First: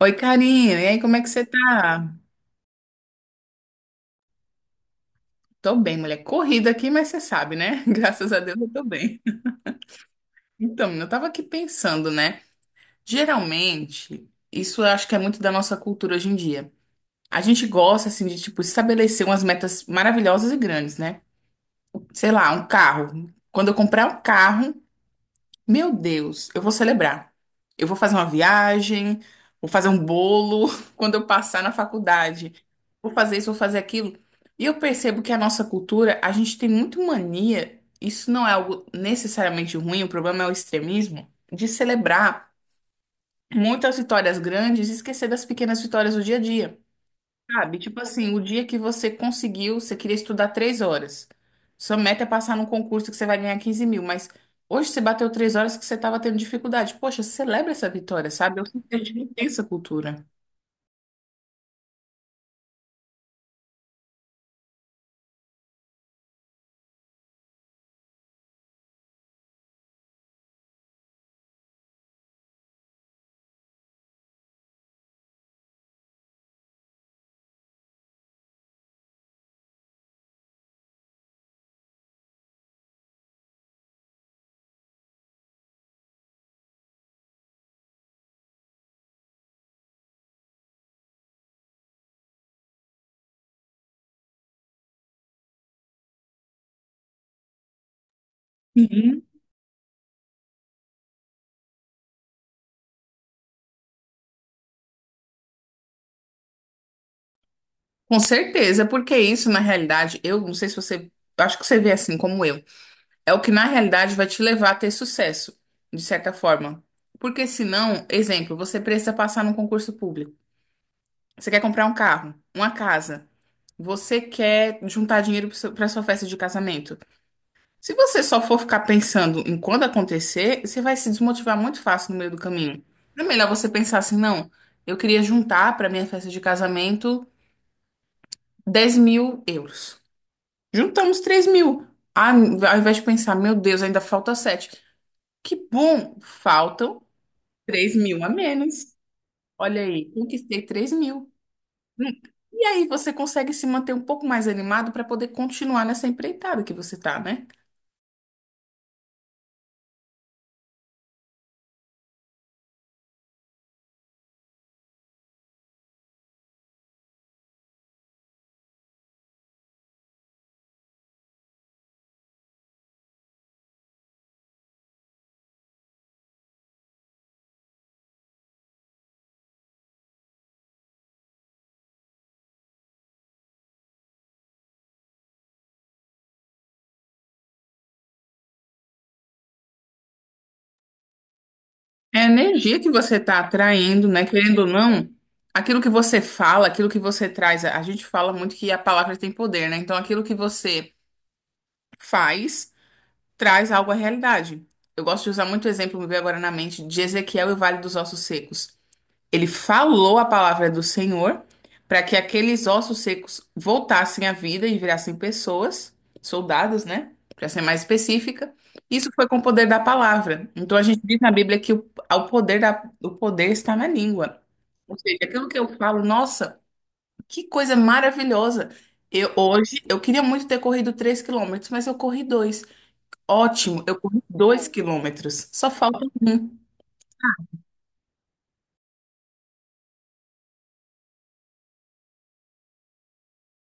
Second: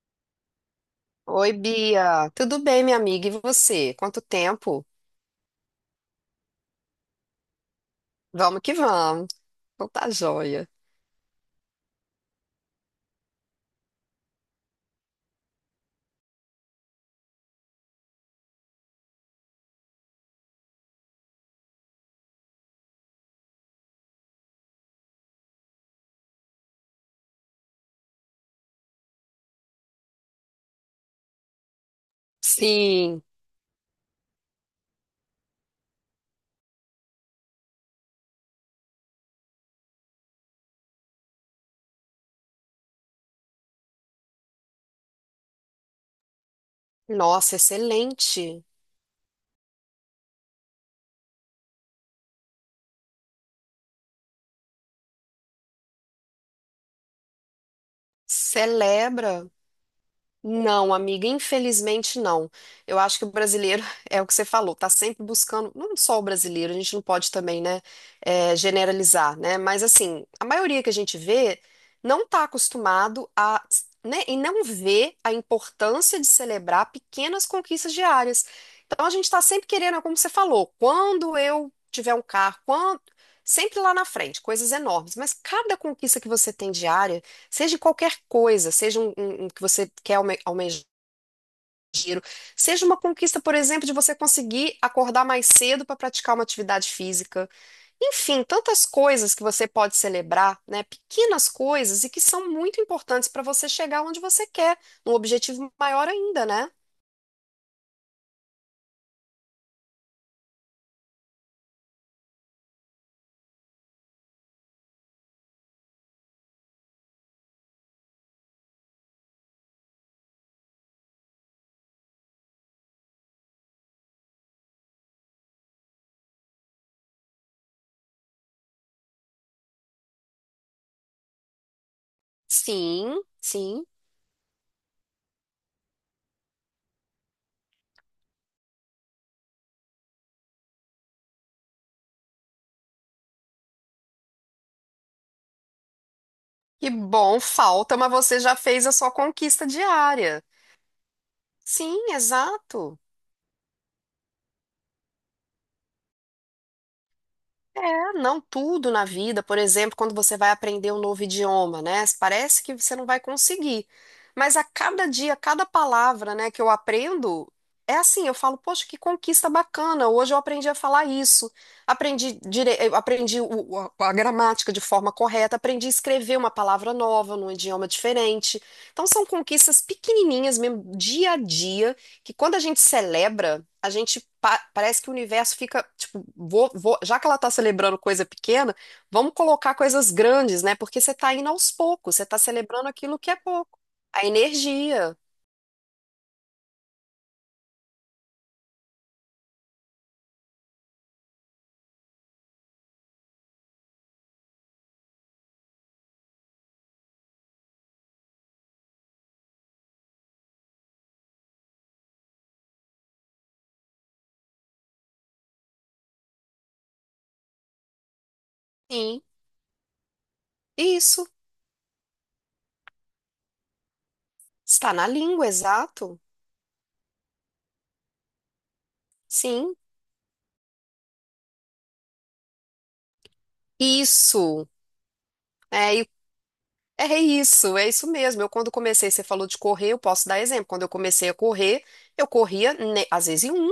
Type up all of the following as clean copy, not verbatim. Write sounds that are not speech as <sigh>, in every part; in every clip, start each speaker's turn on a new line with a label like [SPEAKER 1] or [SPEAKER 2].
[SPEAKER 1] Oi, carinho. E aí, como é que você
[SPEAKER 2] Oi,
[SPEAKER 1] tá?
[SPEAKER 2] Bia. Tudo bem, minha amiga? E você? Quanto tempo?
[SPEAKER 1] Tô bem, mulher. Corrida aqui, mas você sabe, né? <laughs> Graças a Deus
[SPEAKER 2] Vamos
[SPEAKER 1] eu
[SPEAKER 2] que
[SPEAKER 1] tô bem.
[SPEAKER 2] vamos. Então tá joia.
[SPEAKER 1] Então, menina, eu tava aqui pensando, né? Geralmente, isso eu acho que é muito da nossa cultura hoje em dia. A gente gosta, assim, de, tipo, estabelecer umas metas maravilhosas e grandes, né? Sei lá, um carro. Quando eu comprar um carro, meu Deus, eu vou celebrar. Eu vou fazer uma viagem, vou fazer um bolo <laughs> quando eu passar na faculdade. Vou
[SPEAKER 2] Sim.
[SPEAKER 1] fazer isso, vou fazer aquilo. E eu percebo que a nossa cultura, a gente tem muito mania, isso não é algo necessariamente ruim, o problema é o extremismo, de celebrar muitas vitórias grandes e esquecer das pequenas vitórias do dia a dia.
[SPEAKER 2] Nossa,
[SPEAKER 1] Sabe? Tipo assim, o
[SPEAKER 2] excelente.
[SPEAKER 1] dia que você conseguiu, você queria estudar 3 horas. Sua meta é passar num concurso que você vai ganhar 15 mil, mas hoje você bateu 3 horas que você estava tendo dificuldade. Poxa, celebra essa vitória, sabe? Eu sinto que a gente não
[SPEAKER 2] Celebra.
[SPEAKER 1] tem essa cultura.
[SPEAKER 2] Não, amiga, infelizmente não. Eu acho que o brasileiro, <laughs> é o que você falou, tá sempre buscando, não só o brasileiro, a gente não pode também, né, generalizar, né? Mas assim, a maioria que a gente vê não tá acostumado a, né, e não vê a importância de celebrar pequenas conquistas diárias. Então a gente tá sempre querendo, é como você falou, quando eu tiver um carro, quando sempre lá na frente, coisas enormes, mas cada conquista que você tem diária. Seja qualquer coisa, seja um que você quer almejar. Seja uma conquista, por exemplo, de você conseguir acordar mais cedo para praticar uma atividade física. Enfim, tantas
[SPEAKER 1] Uhum.
[SPEAKER 2] coisas que você pode celebrar, né? Pequenas coisas e que são muito importantes para você chegar onde você quer, num objetivo maior ainda, né?
[SPEAKER 1] Com certeza, porque isso, na realidade, eu não sei se você, acho que você vê assim como eu, é o que na realidade vai te levar a ter sucesso, de certa forma. Porque senão, exemplo, você precisa passar num concurso público. Você quer comprar um carro, uma casa. Você quer juntar dinheiro para sua festa de casamento? Se você só for ficar pensando em quando acontecer, você vai se desmotivar muito fácil no meio do caminho.
[SPEAKER 2] Sim,
[SPEAKER 1] É melhor você
[SPEAKER 2] sim.
[SPEAKER 1] pensar assim, não, eu queria juntar para minha festa de casamento 10 mil euros. Juntamos 3 mil. Ah, ao invés de pensar, meu Deus, ainda falta 7. Que bom,
[SPEAKER 2] Que
[SPEAKER 1] faltam
[SPEAKER 2] bom,
[SPEAKER 1] 3
[SPEAKER 2] falta, mas
[SPEAKER 1] mil a
[SPEAKER 2] você já fez a
[SPEAKER 1] menos.
[SPEAKER 2] sua conquista
[SPEAKER 1] Olha aí,
[SPEAKER 2] diária.
[SPEAKER 1] conquistei 3 mil.
[SPEAKER 2] Sim,
[SPEAKER 1] Hum. E aí
[SPEAKER 2] exato.
[SPEAKER 1] você consegue se manter um pouco mais animado para poder continuar nessa empreitada que você tá, né?
[SPEAKER 2] É, não tudo na vida. Por exemplo, quando você vai aprender um novo idioma, né? Parece que você não vai conseguir. Mas a cada dia, cada palavra, né, que eu aprendo, é assim, eu falo, poxa, que conquista bacana. Hoje eu aprendi a falar isso. Aprendi dire eu aprendi a gramática de forma correta, aprendi a escrever uma palavra nova num idioma diferente. Então são conquistas pequenininhas mesmo, dia a dia, que quando a gente celebra a gente parece que o universo fica, tipo, já que ela tá celebrando coisa pequena, vamos colocar coisas grandes, né? Porque você tá indo aos poucos,
[SPEAKER 1] É a
[SPEAKER 2] você tá
[SPEAKER 1] energia
[SPEAKER 2] celebrando
[SPEAKER 1] que você
[SPEAKER 2] aquilo que é
[SPEAKER 1] está
[SPEAKER 2] pouco.
[SPEAKER 1] atraindo, né?
[SPEAKER 2] A
[SPEAKER 1] Querendo ou não,
[SPEAKER 2] energia.
[SPEAKER 1] aquilo que você fala, aquilo que você traz, a gente fala muito que a palavra tem poder, né? Então, aquilo que você faz traz algo à realidade. Eu gosto de usar muito exemplo, me veio agora na mente, de Ezequiel e o Vale dos Ossos Secos. Ele falou a palavra do Senhor para que aqueles ossos secos voltassem à vida e virassem pessoas, soldados, né? Para ser mais específica. Isso
[SPEAKER 2] Sim,
[SPEAKER 1] foi com o poder da palavra. Então a gente diz
[SPEAKER 2] isso.
[SPEAKER 1] na Bíblia que o poder está na língua.
[SPEAKER 2] Está
[SPEAKER 1] Ou
[SPEAKER 2] na
[SPEAKER 1] seja,
[SPEAKER 2] língua,
[SPEAKER 1] aquilo que eu falo,
[SPEAKER 2] exato.
[SPEAKER 1] nossa, que coisa maravilhosa. Eu,
[SPEAKER 2] Sim,
[SPEAKER 1] hoje, eu queria muito ter corrido 3 quilômetros, mas eu corri dois. Ótimo, eu corri
[SPEAKER 2] isso.
[SPEAKER 1] 2 quilômetros. Só
[SPEAKER 2] é
[SPEAKER 1] falta
[SPEAKER 2] e
[SPEAKER 1] um.
[SPEAKER 2] É isso, é isso mesmo. Eu quando comecei, você falou de correr, eu posso dar exemplo. Quando eu comecei a correr, eu corria, né, às vezes em um,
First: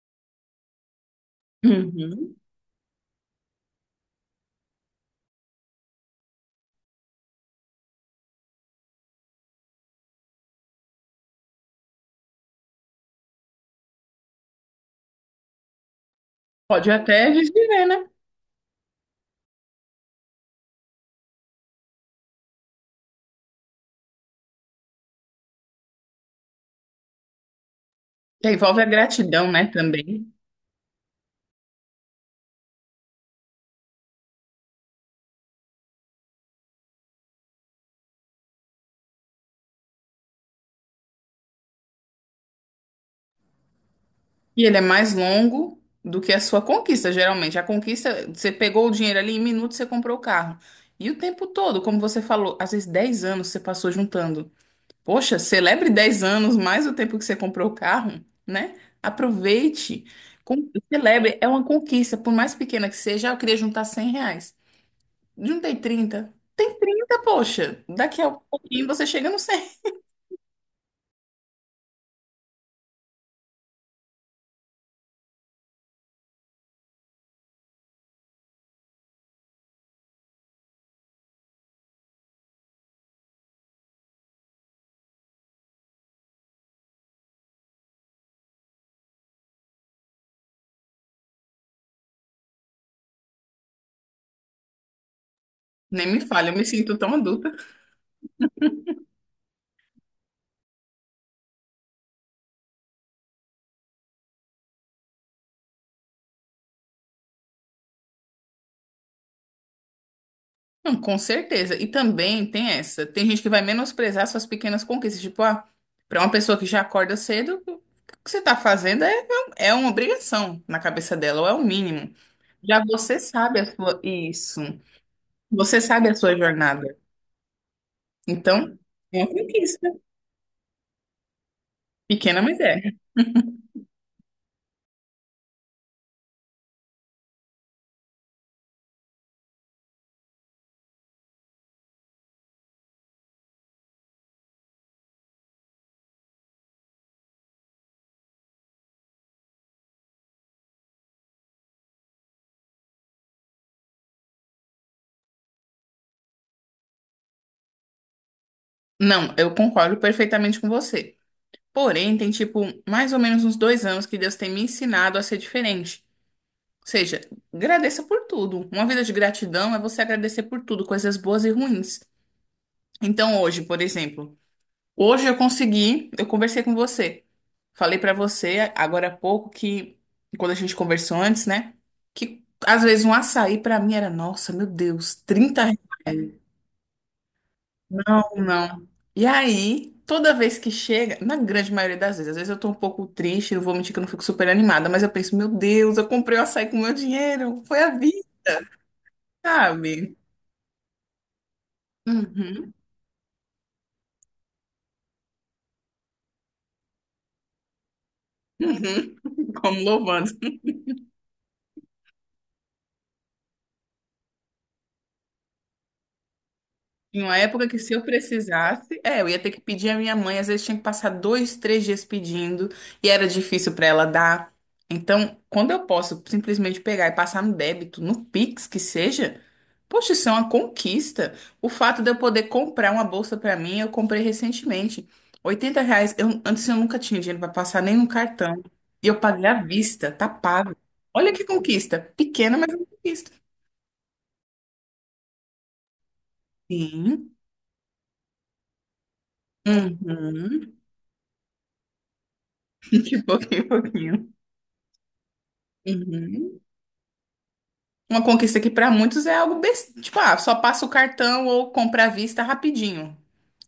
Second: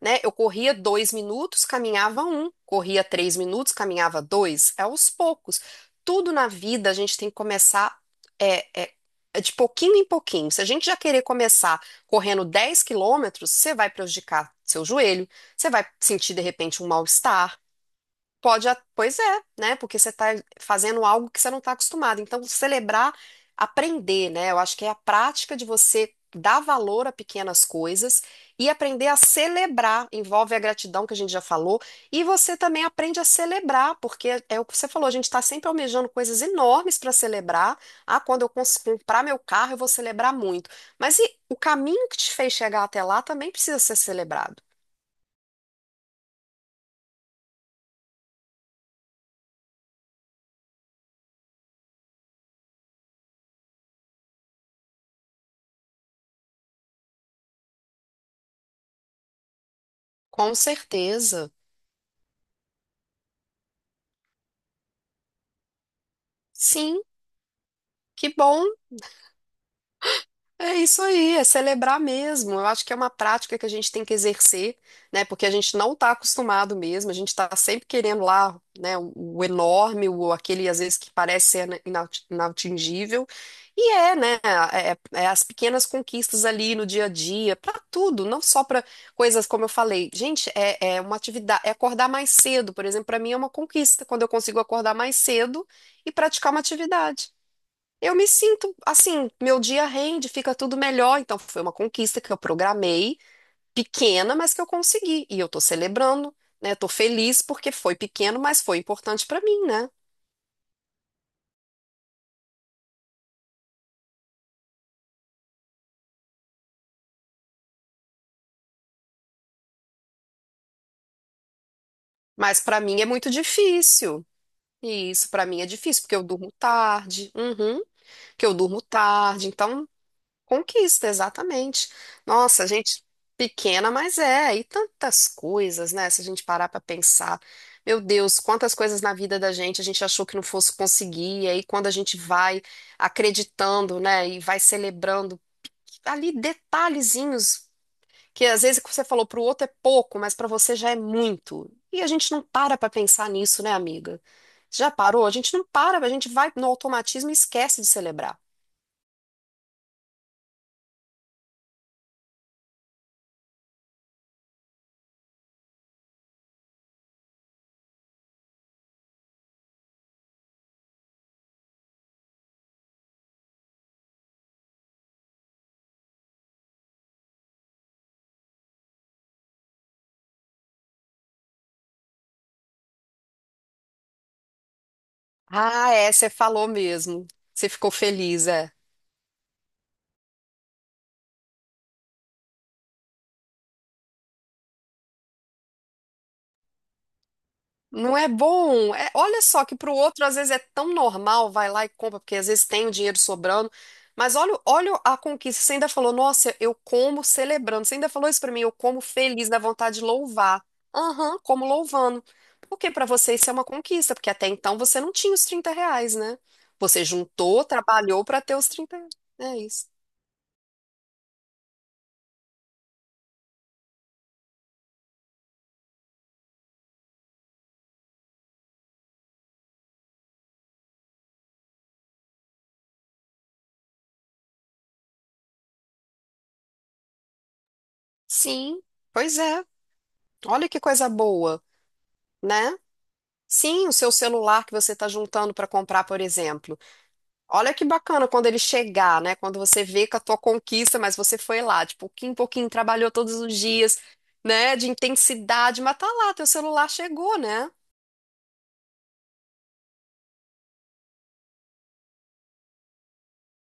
[SPEAKER 2] né? Eu corria 2 minutos, caminhava
[SPEAKER 1] Uhum.
[SPEAKER 2] um, corria 3 minutos, caminhava dois. É aos poucos. Tudo na vida a gente tem que começar é, é, é de pouquinho em pouquinho. Se a gente já querer começar correndo 10 quilômetros, você vai prejudicar seu joelho, você vai sentir de repente um
[SPEAKER 1] Pode até
[SPEAKER 2] mal-estar.
[SPEAKER 1] viver, né?
[SPEAKER 2] Pode, pois é, né? Porque você está fazendo algo que você não está acostumado. Então, celebrar, aprender, né? Eu acho que é a prática de você dar valor a pequenas coisas
[SPEAKER 1] É,
[SPEAKER 2] e
[SPEAKER 1] envolve a
[SPEAKER 2] aprender a
[SPEAKER 1] gratidão, né,
[SPEAKER 2] celebrar.
[SPEAKER 1] também.
[SPEAKER 2] Envolve a gratidão que a gente já falou. E você também aprende a celebrar, porque é o que você falou, a gente está sempre almejando coisas enormes para celebrar. Ah, quando eu comprar meu carro, eu vou celebrar muito. Mas e o caminho que te fez chegar até lá também precisa ser celebrado.
[SPEAKER 1] E ele é mais longo do que a sua conquista, geralmente. A conquista, você pegou o dinheiro ali, em minutos você comprou o carro. E o tempo todo, como você falou, às vezes 10 anos você passou juntando. Poxa, celebre 10 anos mais o tempo que você comprou o carro, né? Aproveite,
[SPEAKER 2] Com
[SPEAKER 1] celebre. É
[SPEAKER 2] certeza.
[SPEAKER 1] uma conquista, por mais pequena que seja. Ah, eu queria juntar 100 reais. Juntei 30. Tem
[SPEAKER 2] Sim,
[SPEAKER 1] 30, poxa. Daqui a
[SPEAKER 2] que bom.
[SPEAKER 1] pouquinho você chega no 100.
[SPEAKER 2] É isso aí, é celebrar mesmo. Eu acho que é uma prática que a gente tem que exercer, né? Porque a gente não está acostumado mesmo, a gente está sempre querendo lá, né, o enorme, o aquele às vezes que parece ser inatingível. E é, né? É as pequenas conquistas ali no dia a dia, para tudo, não só para coisas como eu falei. Gente, é uma atividade, é acordar mais cedo, por exemplo, para mim é uma conquista quando eu consigo acordar mais cedo
[SPEAKER 1] Nem
[SPEAKER 2] e
[SPEAKER 1] me fale,
[SPEAKER 2] praticar
[SPEAKER 1] eu
[SPEAKER 2] uma
[SPEAKER 1] me sinto tão
[SPEAKER 2] atividade.
[SPEAKER 1] adulta.
[SPEAKER 2] Eu me sinto assim, meu dia rende, fica tudo melhor. Então, foi uma conquista que eu programei, pequena, mas que eu consegui. E eu tô celebrando, né? Tô feliz porque foi pequeno, mas foi importante pra mim, né?
[SPEAKER 1] Não, com certeza. E também tem essa. Tem gente que vai menosprezar suas pequenas conquistas. Tipo, ah, pra uma pessoa que já acorda cedo, o que você tá fazendo é, é uma obrigação na cabeça dela, ou é o mínimo.
[SPEAKER 2] Mas pra
[SPEAKER 1] Já
[SPEAKER 2] mim é
[SPEAKER 1] você
[SPEAKER 2] muito
[SPEAKER 1] sabe a sua.
[SPEAKER 2] difícil.
[SPEAKER 1] Isso.
[SPEAKER 2] E isso pra mim é
[SPEAKER 1] Você
[SPEAKER 2] difícil,
[SPEAKER 1] sabe a
[SPEAKER 2] porque eu
[SPEAKER 1] sua
[SPEAKER 2] durmo
[SPEAKER 1] jornada.
[SPEAKER 2] tarde, uhum, que eu
[SPEAKER 1] Então,
[SPEAKER 2] durmo
[SPEAKER 1] é uma
[SPEAKER 2] tarde. Então,
[SPEAKER 1] conquista.
[SPEAKER 2] conquista, exatamente.
[SPEAKER 1] Pequena, mas
[SPEAKER 2] Nossa,
[SPEAKER 1] é.
[SPEAKER 2] gente pequena, mas é, e tantas coisas, né? Se a gente parar pra pensar, meu Deus, quantas coisas na vida da gente a gente achou que não fosse conseguir, e aí quando a gente vai acreditando, né, e vai celebrando ali detalhezinhos que às vezes o que você falou pro outro é pouco, mas pra você já é muito. E a gente não para pra pensar nisso, né, amiga? Já parou? A gente não para, a gente vai no automatismo e esquece de celebrar.
[SPEAKER 1] Não, eu concordo perfeitamente com você. Porém, tem, tipo, mais ou menos uns 2 anos que Deus tem me ensinado a ser diferente. Ou seja, agradeça por tudo. Uma vida de gratidão é você agradecer por tudo, coisas boas e ruins. Então, hoje, por exemplo, hoje eu consegui, eu conversei com você. Falei pra você agora há pouco que, quando a gente conversou antes, né? Que às vezes um açaí pra mim era, nossa, meu Deus, trinta
[SPEAKER 2] Ah, é, você
[SPEAKER 1] reais.
[SPEAKER 2] falou mesmo. Você ficou
[SPEAKER 1] Não,
[SPEAKER 2] feliz, é.
[SPEAKER 1] não. E aí, toda vez que chega, na grande maioria das vezes, às vezes eu tô um pouco triste, não vou mentir que eu não fico super animada, mas eu penso, meu Deus, eu comprei o açaí com meu dinheiro, foi a
[SPEAKER 2] Não
[SPEAKER 1] vida,
[SPEAKER 2] é bom. É, olha só que pro
[SPEAKER 1] sabe?
[SPEAKER 2] outro às vezes é tão normal, vai lá e compra, porque às vezes
[SPEAKER 1] Uhum,
[SPEAKER 2] tem o dinheiro sobrando. Mas olha, olha a conquista. Você ainda falou, nossa, eu como celebrando. Você ainda falou isso pra mim, eu como
[SPEAKER 1] uhum.
[SPEAKER 2] feliz,
[SPEAKER 1] <laughs>
[SPEAKER 2] dá
[SPEAKER 1] Como
[SPEAKER 2] vontade de
[SPEAKER 1] louvando.
[SPEAKER 2] louvar. Aham, como louvando. Porque pra você isso é uma conquista, porque até então você não tinha os 30 reais, né? Você
[SPEAKER 1] Em uma
[SPEAKER 2] juntou,
[SPEAKER 1] época que se eu
[SPEAKER 2] trabalhou pra ter os trinta.
[SPEAKER 1] precisasse,
[SPEAKER 2] reais.
[SPEAKER 1] é, eu ia ter
[SPEAKER 2] É
[SPEAKER 1] que
[SPEAKER 2] isso.
[SPEAKER 1] pedir à minha mãe, às vezes tinha que passar dois, três dias pedindo, e era difícil para ela dar. Então, quando eu posso simplesmente pegar e passar no débito, no Pix que seja, poxa, isso é uma conquista. O fato de eu poder comprar uma bolsa para mim, eu comprei recentemente. 80 reais, eu, antes eu nunca tinha dinheiro para passar nem no cartão.
[SPEAKER 2] Sim,
[SPEAKER 1] E eu
[SPEAKER 2] pois
[SPEAKER 1] paguei à
[SPEAKER 2] é.
[SPEAKER 1] vista, tá
[SPEAKER 2] Olha
[SPEAKER 1] pago.
[SPEAKER 2] que coisa
[SPEAKER 1] Olha que
[SPEAKER 2] boa,
[SPEAKER 1] conquista. Pequena, mas
[SPEAKER 2] né?
[SPEAKER 1] é uma conquista.
[SPEAKER 2] Sim, o seu celular que você está juntando para comprar, por exemplo.
[SPEAKER 1] Sim.
[SPEAKER 2] Olha que bacana quando ele chegar, né? Quando você vê que a tua
[SPEAKER 1] Uhum.
[SPEAKER 2] conquista, mas você foi lá, de pouquinho em pouquinho,
[SPEAKER 1] <laughs>
[SPEAKER 2] trabalhou
[SPEAKER 1] De
[SPEAKER 2] todos os
[SPEAKER 1] pouquinho em
[SPEAKER 2] dias,
[SPEAKER 1] pouquinho.
[SPEAKER 2] né? De intensidade, mas tá lá, teu
[SPEAKER 1] Uhum.
[SPEAKER 2] celular chegou, né?
[SPEAKER 1] Uma conquista que para muitos é algo besta, tipo, ah, só passa o cartão ou compra à vista rapidinho.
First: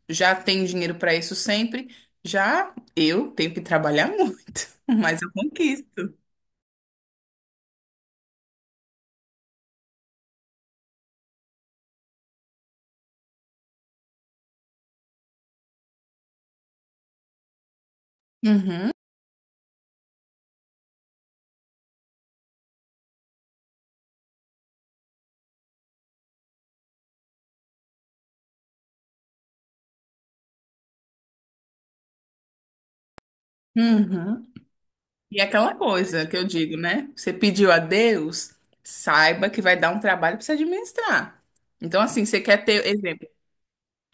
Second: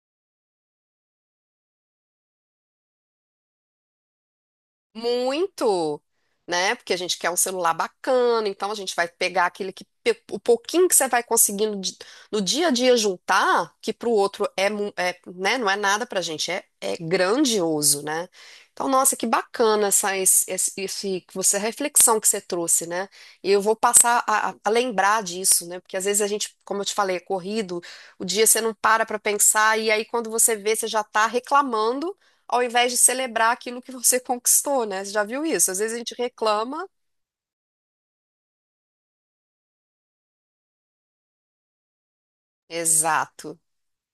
[SPEAKER 1] Já tem dinheiro para isso sempre. Já eu tenho que trabalhar muito, <laughs> mas eu
[SPEAKER 2] Muito,
[SPEAKER 1] conquisto.
[SPEAKER 2] né? Porque a gente quer um celular bacana, então a gente vai pegar aquele que o pouquinho que você vai conseguindo no dia a dia juntar, que pro outro é, é, né? Não é nada pra gente, é, é grandioso, né? Então,
[SPEAKER 1] Uhum.
[SPEAKER 2] nossa, que bacana esse que você, a reflexão que você trouxe, né? E eu vou passar a lembrar disso, né? Porque às vezes a gente, como eu te falei, é corrido, o dia você não para pra pensar e aí quando você vê, você já tá reclamando ao invés de celebrar aquilo que você
[SPEAKER 1] Uhum.
[SPEAKER 2] conquistou, né? Você já
[SPEAKER 1] E é
[SPEAKER 2] viu isso?
[SPEAKER 1] aquela
[SPEAKER 2] Às vezes a gente
[SPEAKER 1] coisa que eu digo,
[SPEAKER 2] reclama.
[SPEAKER 1] né? Você pediu a Deus, saiba que vai dar um trabalho para você administrar. Então, assim, você quer ter exemplo.
[SPEAKER 2] Exato.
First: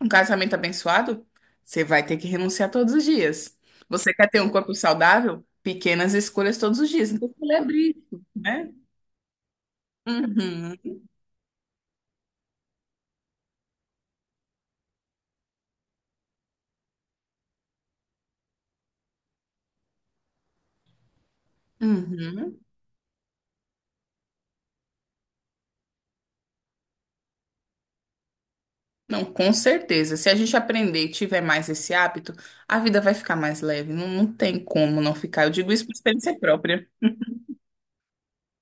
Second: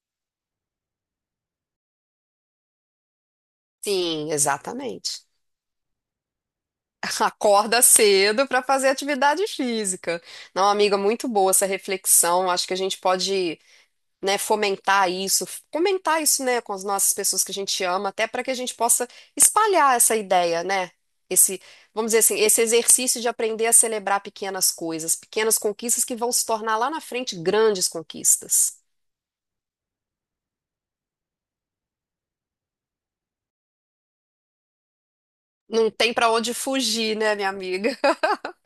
[SPEAKER 1] Um casamento abençoado, você vai ter que renunciar todos os dias. Você quer
[SPEAKER 2] Sim,
[SPEAKER 1] ter um corpo
[SPEAKER 2] exatamente.
[SPEAKER 1] saudável? Pequenas escolhas todos os dias.
[SPEAKER 2] <laughs>
[SPEAKER 1] Então, celebre
[SPEAKER 2] Acorda
[SPEAKER 1] isso,
[SPEAKER 2] cedo para
[SPEAKER 1] né?
[SPEAKER 2] fazer atividade física. Não,
[SPEAKER 1] Uhum,
[SPEAKER 2] amiga, muito boa essa reflexão. Acho que a gente pode, né, fomentar isso, comentar isso, né, com as nossas pessoas que a gente ama, até para que a gente possa espalhar essa ideia, né? Esse, vamos dizer assim,
[SPEAKER 1] uhum.
[SPEAKER 2] esse exercício de aprender a celebrar pequenas coisas, pequenas conquistas que vão se tornar lá na frente grandes conquistas.
[SPEAKER 1] Não, com certeza. Se a gente aprender e tiver mais esse hábito, a vida vai ficar mais leve. Não, não tem como não ficar. Eu digo
[SPEAKER 2] Não
[SPEAKER 1] isso por
[SPEAKER 2] tem pra
[SPEAKER 1] experiência
[SPEAKER 2] onde
[SPEAKER 1] própria.
[SPEAKER 2] fugir, né, minha amiga?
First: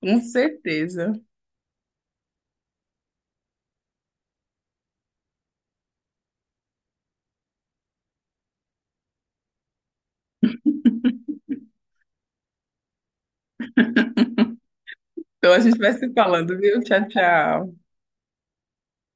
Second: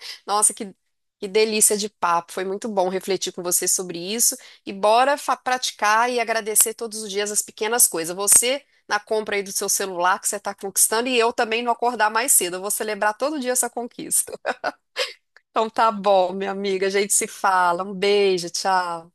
[SPEAKER 1] Com
[SPEAKER 2] Nossa,
[SPEAKER 1] certeza.
[SPEAKER 2] que delícia de papo. Foi muito bom refletir com você sobre isso. E bora praticar e agradecer todos os dias as pequenas coisas. Você na compra aí do seu celular que você está conquistando e eu também não acordar mais cedo. Eu vou celebrar todo dia essa conquista. <laughs>
[SPEAKER 1] Então a
[SPEAKER 2] Então
[SPEAKER 1] gente
[SPEAKER 2] tá
[SPEAKER 1] vai se
[SPEAKER 2] bom, minha
[SPEAKER 1] falando, viu?
[SPEAKER 2] amiga. A
[SPEAKER 1] Tchau,
[SPEAKER 2] gente se fala.
[SPEAKER 1] tchau.
[SPEAKER 2] Um beijo, tchau.